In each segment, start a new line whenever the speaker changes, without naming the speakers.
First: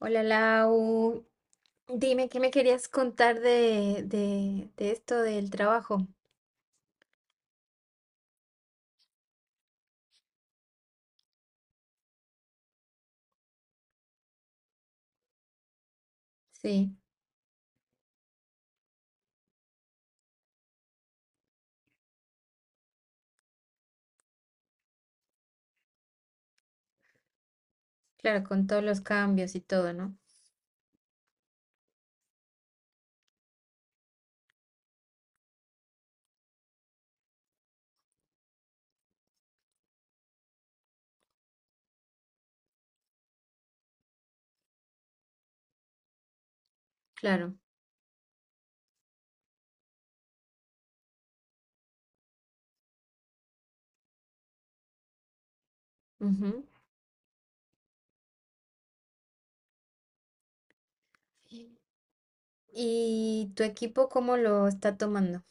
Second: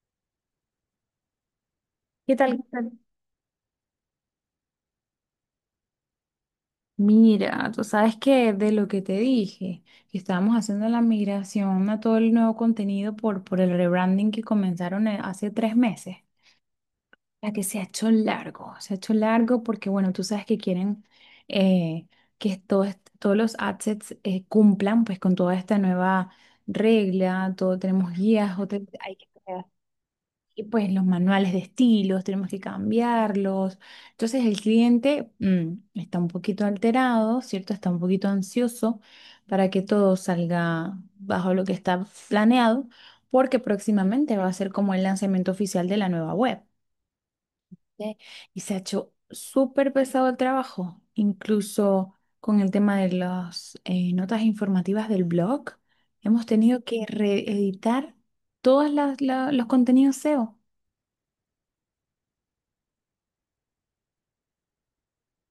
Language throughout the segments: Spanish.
Hola Lau, dime
¿Qué
qué me
tal?
querías contar de esto del trabajo.
Mira, tú sabes que de lo que te dije, que estábamos haciendo la migración a todo el nuevo contenido por el rebranding que comenzaron hace tres meses,
Sí,
la que se ha hecho largo, se ha hecho largo porque, bueno, tú sabes que quieren eh, que todos los assets cumplan pues con toda esta nueva regla, todo tenemos
claro,
guías,
con todos
hoteles,
los cambios y todo, ¿no?
y pues los manuales de estilos tenemos que cambiarlos. Entonces el cliente está un poquito alterado, ¿cierto? Está un poquito ansioso para que todo salga bajo lo que está planeado, porque próximamente va a ser como el lanzamiento oficial de la nueva web,
Claro.
¿ok? Y se ha hecho súper pesado el trabajo, incluso con el tema de las notas informativas del blog. Hemos
Ujú.
tenido que reeditar todos los contenidos SEO.
¿Y tu equipo cómo lo está tomando?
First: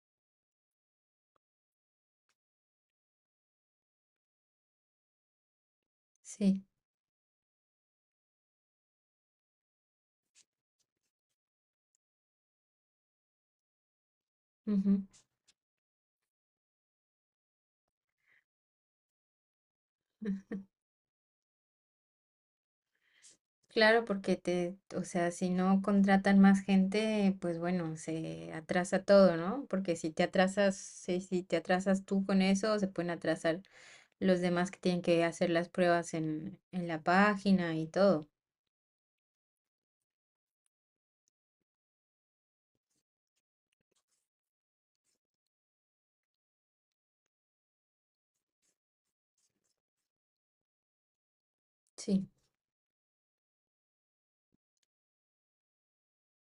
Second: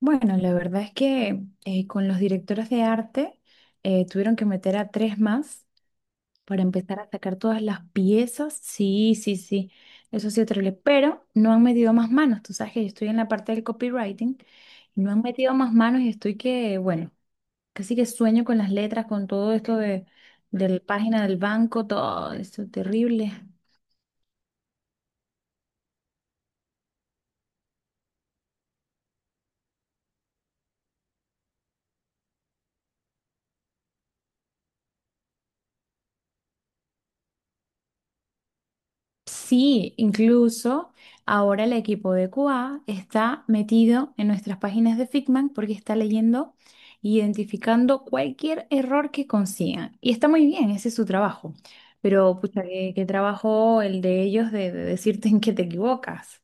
Bueno, la verdad es que con los directores de arte tuvieron que meter a tres más para
Sí.
empezar a sacar todas las piezas. Sí, sí, sí, eso ha sido terrible, pero no han metido más manos. Tú sabes que yo estoy en la parte del copywriting y
Ujú.
no han metido más manos y estoy que, bueno, casi que sueño con las letras, con todo esto
Ah,
de la página del banco, todo esto terrible.
claro, porque te, o sea, si no contratan más gente, pues bueno, se atrasa todo, ¿no? Porque si te atrasas, si te atrasas tú con eso, se pueden atrasar los demás que tienen que hacer las pruebas en la página y todo.
Sí, incluso ahora el equipo de QA está metido en nuestras páginas de Figma porque está leyendo e identificando cualquier error que consigan. Y está muy bien, ese es su trabajo.
Sí,
Pero, pucha, qué trabajo el de ellos de decirte en qué te equivocas.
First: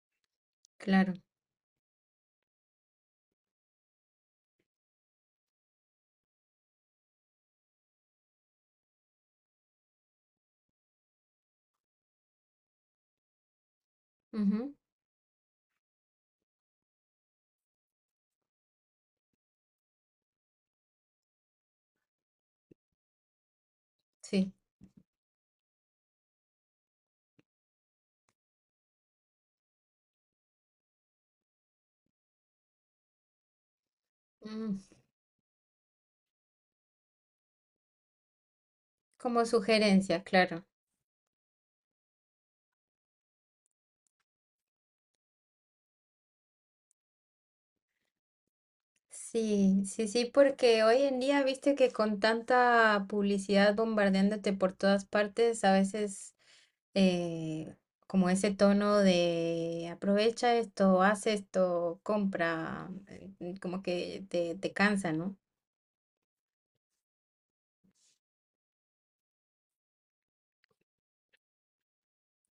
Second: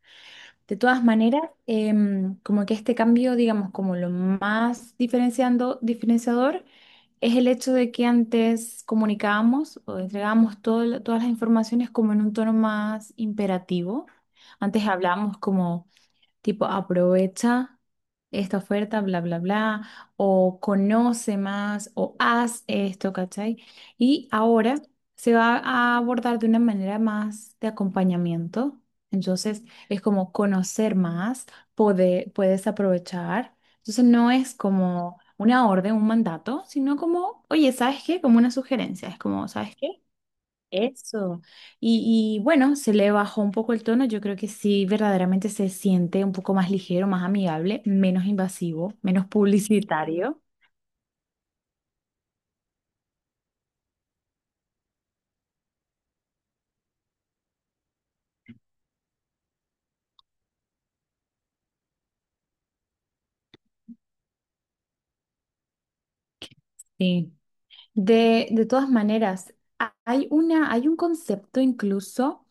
De todas
claro.
maneras, como que este cambio, digamos, como lo más diferenciador es el hecho de que antes comunicábamos o entregábamos todas las informaciones como en un tono más imperativo.
Ujú,
Antes hablábamos como tipo aprovecha esta oferta, bla, bla, bla, o conoce más, o haz esto, ¿cachai? Y
sí.
ahora se va a abordar de una manera más de acompañamiento. Entonces es como conocer más, poder, puedes aprovechar. Entonces no es
Mm,
como una orden, un mandato, sino como, oye, ¿sabes qué? Como una sugerencia. Es
como
como, ¿sabes qué?
sugerencia, claro.
Eso. Y bueno, se le bajó un poco el tono. Yo creo que sí, verdaderamente se siente un poco más ligero, más amigable, menos invasivo, menos
Sí, sí, sí,
publicitario.
porque hoy en día, viste que con tanta publicidad bombardeándote por todas partes, a veces eh, como ese tono de aprovecha esto, haz esto, compra, como que te cansa, ¿no?
Sí. De todas maneras, hay hay un concepto incluso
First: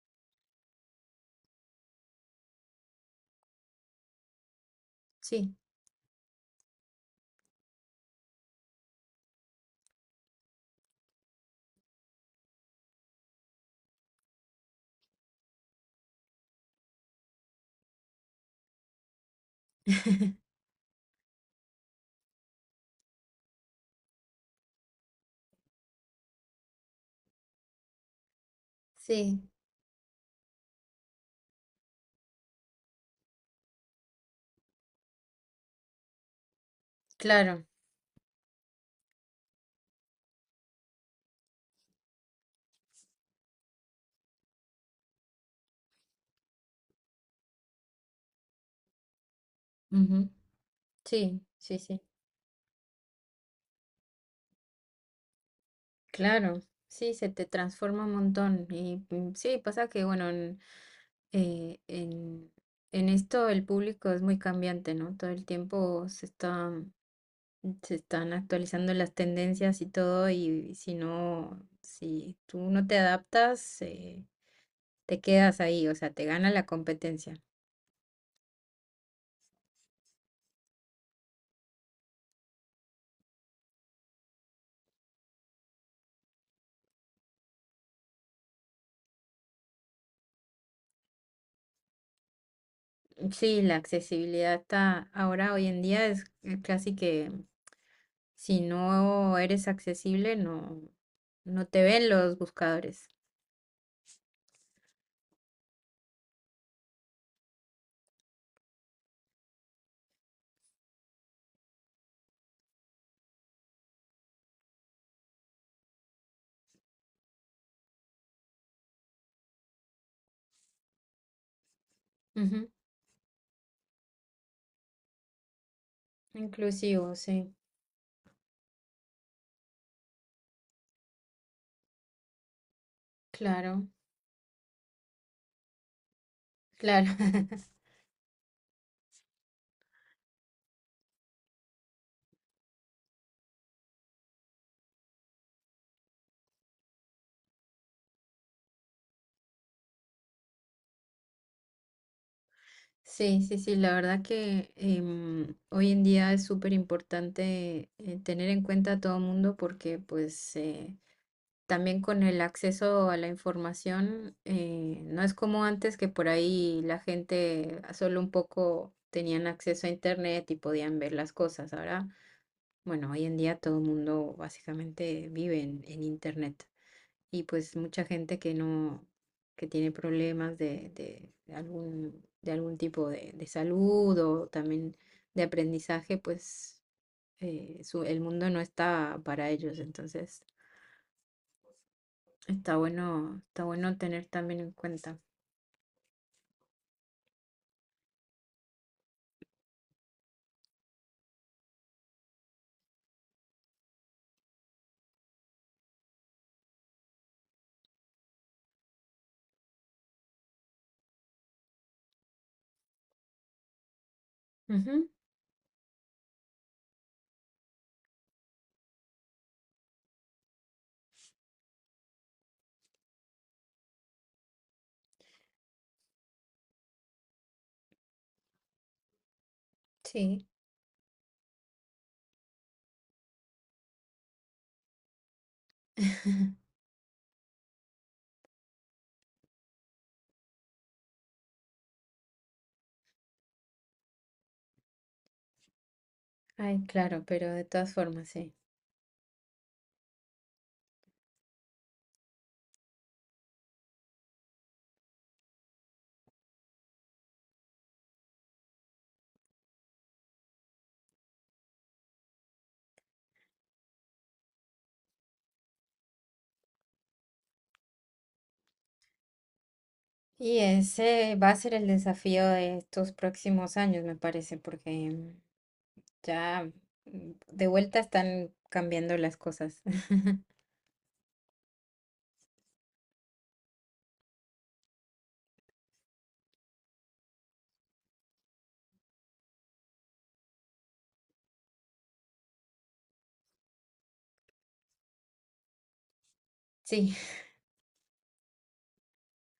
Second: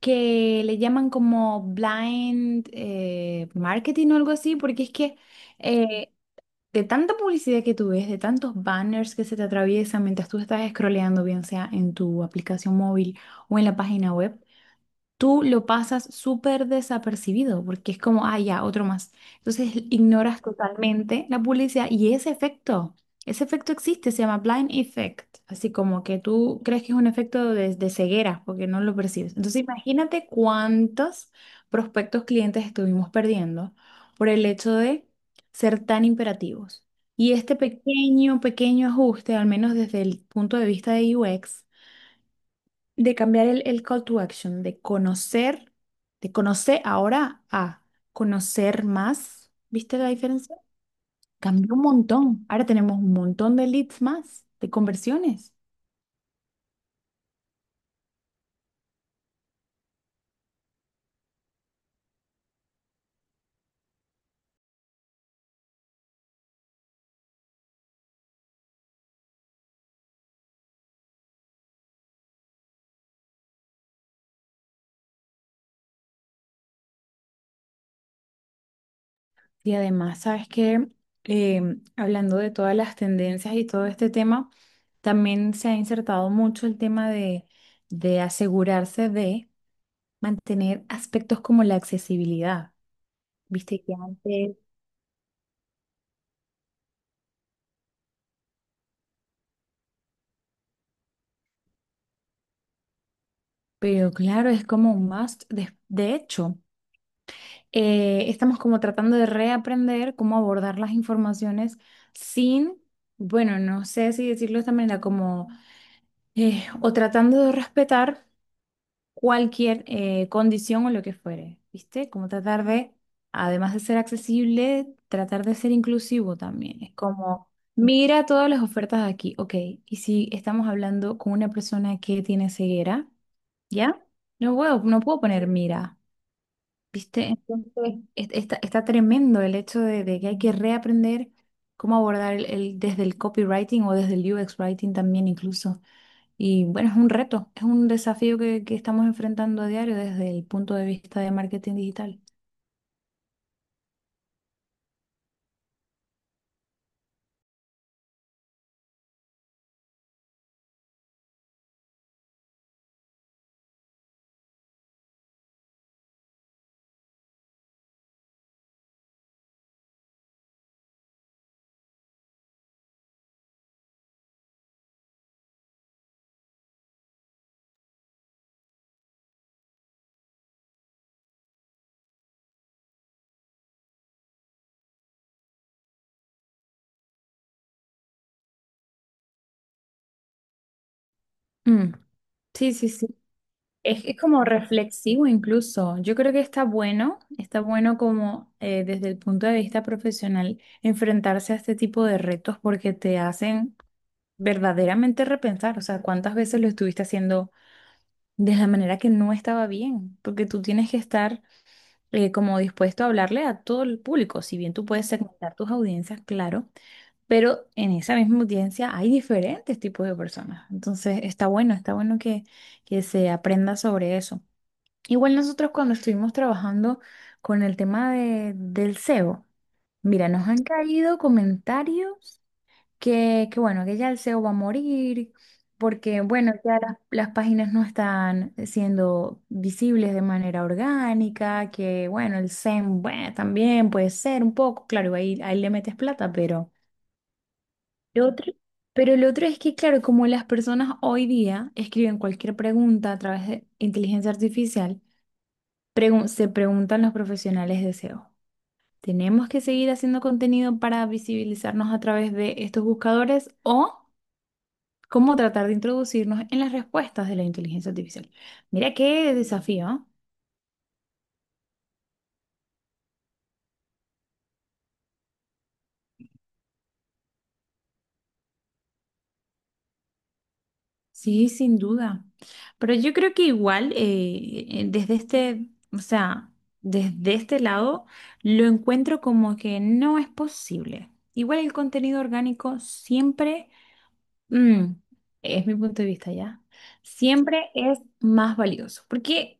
que le llaman como blind marketing o algo así, porque es que
Sí,
eh, de tanta publicidad que tú ves, de tantos banners que se te atraviesan mientras tú estás scrolleando, bien sea en tu aplicación móvil o en la página web, tú lo pasas súper desapercibido porque es como, ah, ya, otro más. Entonces ignoras totalmente la publicidad y ese efecto existe, se llama blind effect, así como que tú crees que es un efecto de ceguera porque no lo percibes.
sí,
Entonces imagínate cuántos prospectos clientes estuvimos perdiendo por el hecho de ser tan imperativos. Y este
claro.
pequeño, pequeño ajuste, al menos desde el punto de vista de UX, de cambiar el call to action, de conocer ahora a conocer más. ¿Viste la
Ujú,
diferencia?
sí,
Cambió
sí,
un
sí.
montón. Ahora tenemos un montón de leads más, de conversiones.
Claro, sí, se te transforma un montón. Y sí, pasa que, bueno, eh, en, en esto el público es muy cambiante, ¿no? Todo el tiempo se está, se están actualizando las tendencias y todo, y si no, si tú no te adaptas, te quedas ahí, o sea, te gana la competencia.
Y además, ¿sabes qué? Hablando de todas las tendencias y todo este tema, también se ha insertado mucho el tema de asegurarse de mantener aspectos como la accesibilidad.
Sí, la
¿Viste que
accesibilidad
antes?
está ahora, hoy en día, es casi que si no eres accesible, no, no te ven los buscadores.
Pero claro, es como un must. De hecho, estamos como tratando de reaprender cómo abordar las informaciones sin, bueno, no sé si decirlo de esta manera, como, o tratando de respetar cualquier condición o lo que fuere, ¿viste? Como tratar de, además de ser accesible, tratar de ser inclusivo también. Es
Inclusivo,
como,
sí,
mira todas las ofertas aquí, ok, y si estamos hablando con una persona que tiene ceguera,
claro,
¿ya? No puedo, no puedo poner mira.
claro.
¿Viste? Entonces, está, está tremendo el hecho de que hay que reaprender cómo abordar desde el copywriting o desde el UX writing también incluso. Y bueno, es un reto, es un desafío que estamos enfrentando a diario desde el punto de vista de marketing digital.
Sí, sí, sí, la verdad que hoy en día es súper importante tener en cuenta a todo el mundo porque pues también con el acceso a la información no es como antes que por ahí la gente a solo un poco tenían acceso a internet y podían ver las cosas. Ahora, bueno, hoy en día todo el mundo básicamente vive en internet. Y pues mucha gente que no, que tiene problemas de algún, de algún tipo de salud o también de aprendizaje, pues el mundo no está para ellos. Entonces
Mm. Sí, sí, sí.
está bueno
Es
tener
como
también en cuenta.
reflexivo incluso. Yo creo que está bueno como desde el punto de vista profesional enfrentarse a este tipo de retos porque te hacen verdaderamente repensar, o sea, cuántas veces lo estuviste haciendo de la manera que no estaba bien, porque tú tienes que estar como dispuesto a hablarle a todo el público, si bien tú
Ujú,
puedes segmentar tus audiencias, claro, pero en esa misma audiencia hay diferentes tipos de personas, entonces está bueno que se aprenda sobre eso. Igual nosotros cuando estuvimos trabajando con el tema de, del SEO, mira,
sí.
nos han caído comentarios que bueno, que ya el SEO va a morir, porque bueno, ya las páginas no están siendo visibles de manera orgánica, que bueno, el SEM, bueno, también puede ser un poco, claro, ahí le metes plata,
Ay, claro, pero de todas formas,
lo otro,
sí.
pero lo otro es que, claro, como las personas hoy día escriben cualquier pregunta a través de inteligencia artificial, se preguntan los profesionales de SEO. ¿Tenemos que seguir haciendo contenido para visibilizarnos a través de estos buscadores o cómo tratar de introducirnos en las respuestas de la inteligencia artificial? Mira qué desafío, ¿eh?
Y ese va a ser el desafío de estos próximos años, me parece, porque ya de vuelta están cambiando las cosas.
Sí, sin duda. Pero yo creo que igual, desde este, o sea, desde este lado, lo encuentro como que no es posible. Igual el contenido orgánico siempre. Mm, es mi punto de vista ya.
Sí,
Siempre es más valioso. Porque,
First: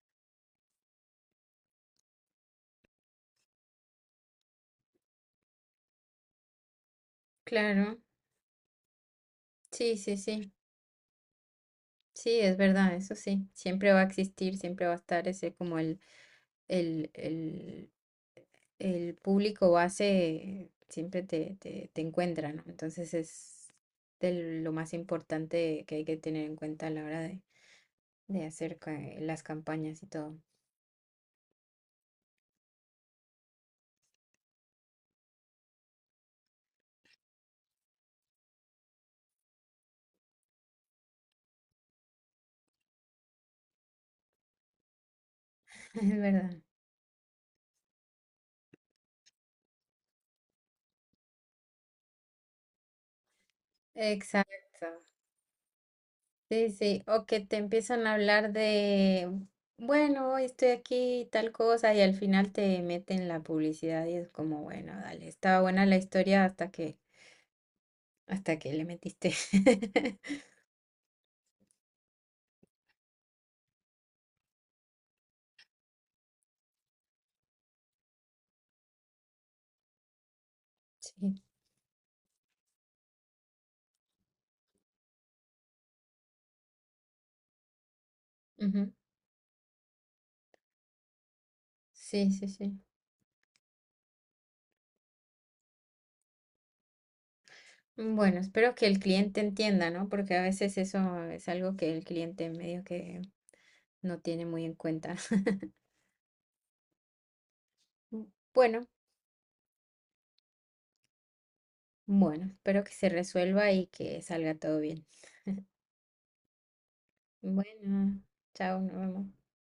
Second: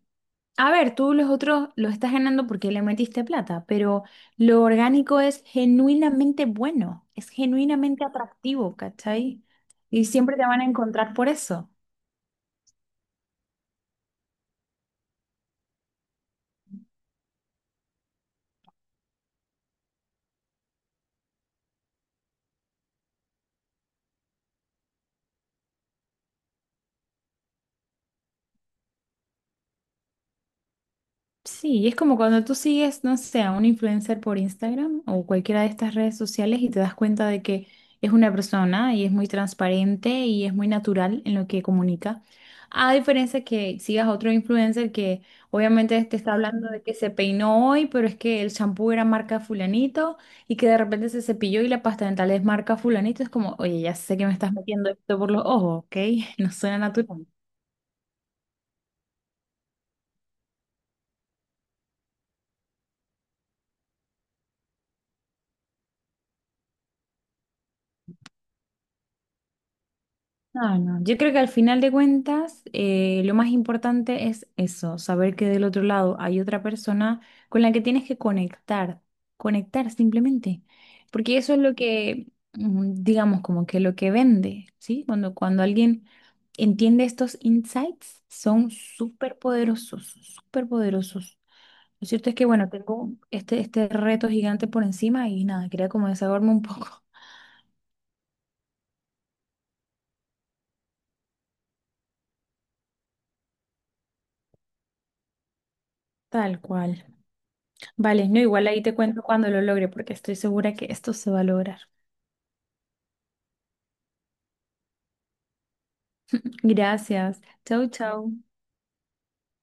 a ver, tú los otros los estás ganando porque le metiste plata, pero lo orgánico es genuinamente bueno, es
claro.
genuinamente atractivo, ¿cachai?
Sí,
Y
sí,
siempre te
sí.
van a encontrar por eso.
Sí, es verdad, eso sí. Siempre va a existir, siempre va a estar ese como el, el, el público base, siempre te encuentra, ¿no? Entonces es de lo más importante que hay que tener en cuenta a la hora de hacer las campañas y todo.
Sí, y es como cuando tú sigues, no sé, a un influencer por Instagram o cualquiera de estas redes sociales y te das cuenta de que es una persona y es muy transparente y es muy natural en lo que comunica. A diferencia que sigas a otro influencer que obviamente
Es
te está
verdad.
hablando de que se peinó hoy, pero es que el champú era marca fulanito y que de repente se cepilló y la pasta dental es marca fulanito. Es como, oye, ya sé que me estás metiendo
Exacto.
esto por los ojos, ¿ok? No
Sí,
suena
sí, o
natural.
que te empiezan a hablar de, bueno, hoy estoy aquí, y tal cosa, y al final te meten la publicidad y es como, bueno, dale, estaba buena la historia hasta que le metiste.
No, no. Yo creo que al final de cuentas, lo más importante es eso, saber que del otro lado hay otra persona con la que tienes que conectar, conectar simplemente, porque
Sí,
eso es lo que, digamos, como que lo que vende, ¿sí? Cuando alguien entiende estos insights, son
ujú,
súper poderosos, súper poderosos. Lo
sí,
cierto es que,
sí,
bueno,
sí.
tengo este, este reto gigante por encima y nada, quería como desahogarme un poco.
Bueno, espero que el cliente entienda, ¿no? Porque a veces eso es algo que el cliente medio que no tiene muy en cuenta.
Tal cual. Vale,
Mm,
no, igual ahí
bueno,
te cuento cuando lo logre, porque estoy segura que esto se va a lograr.
bueno, espero que se resuelva y que salga todo bien.
Gracias. Chau,
Bueno,
chau.
chao, nos vemos.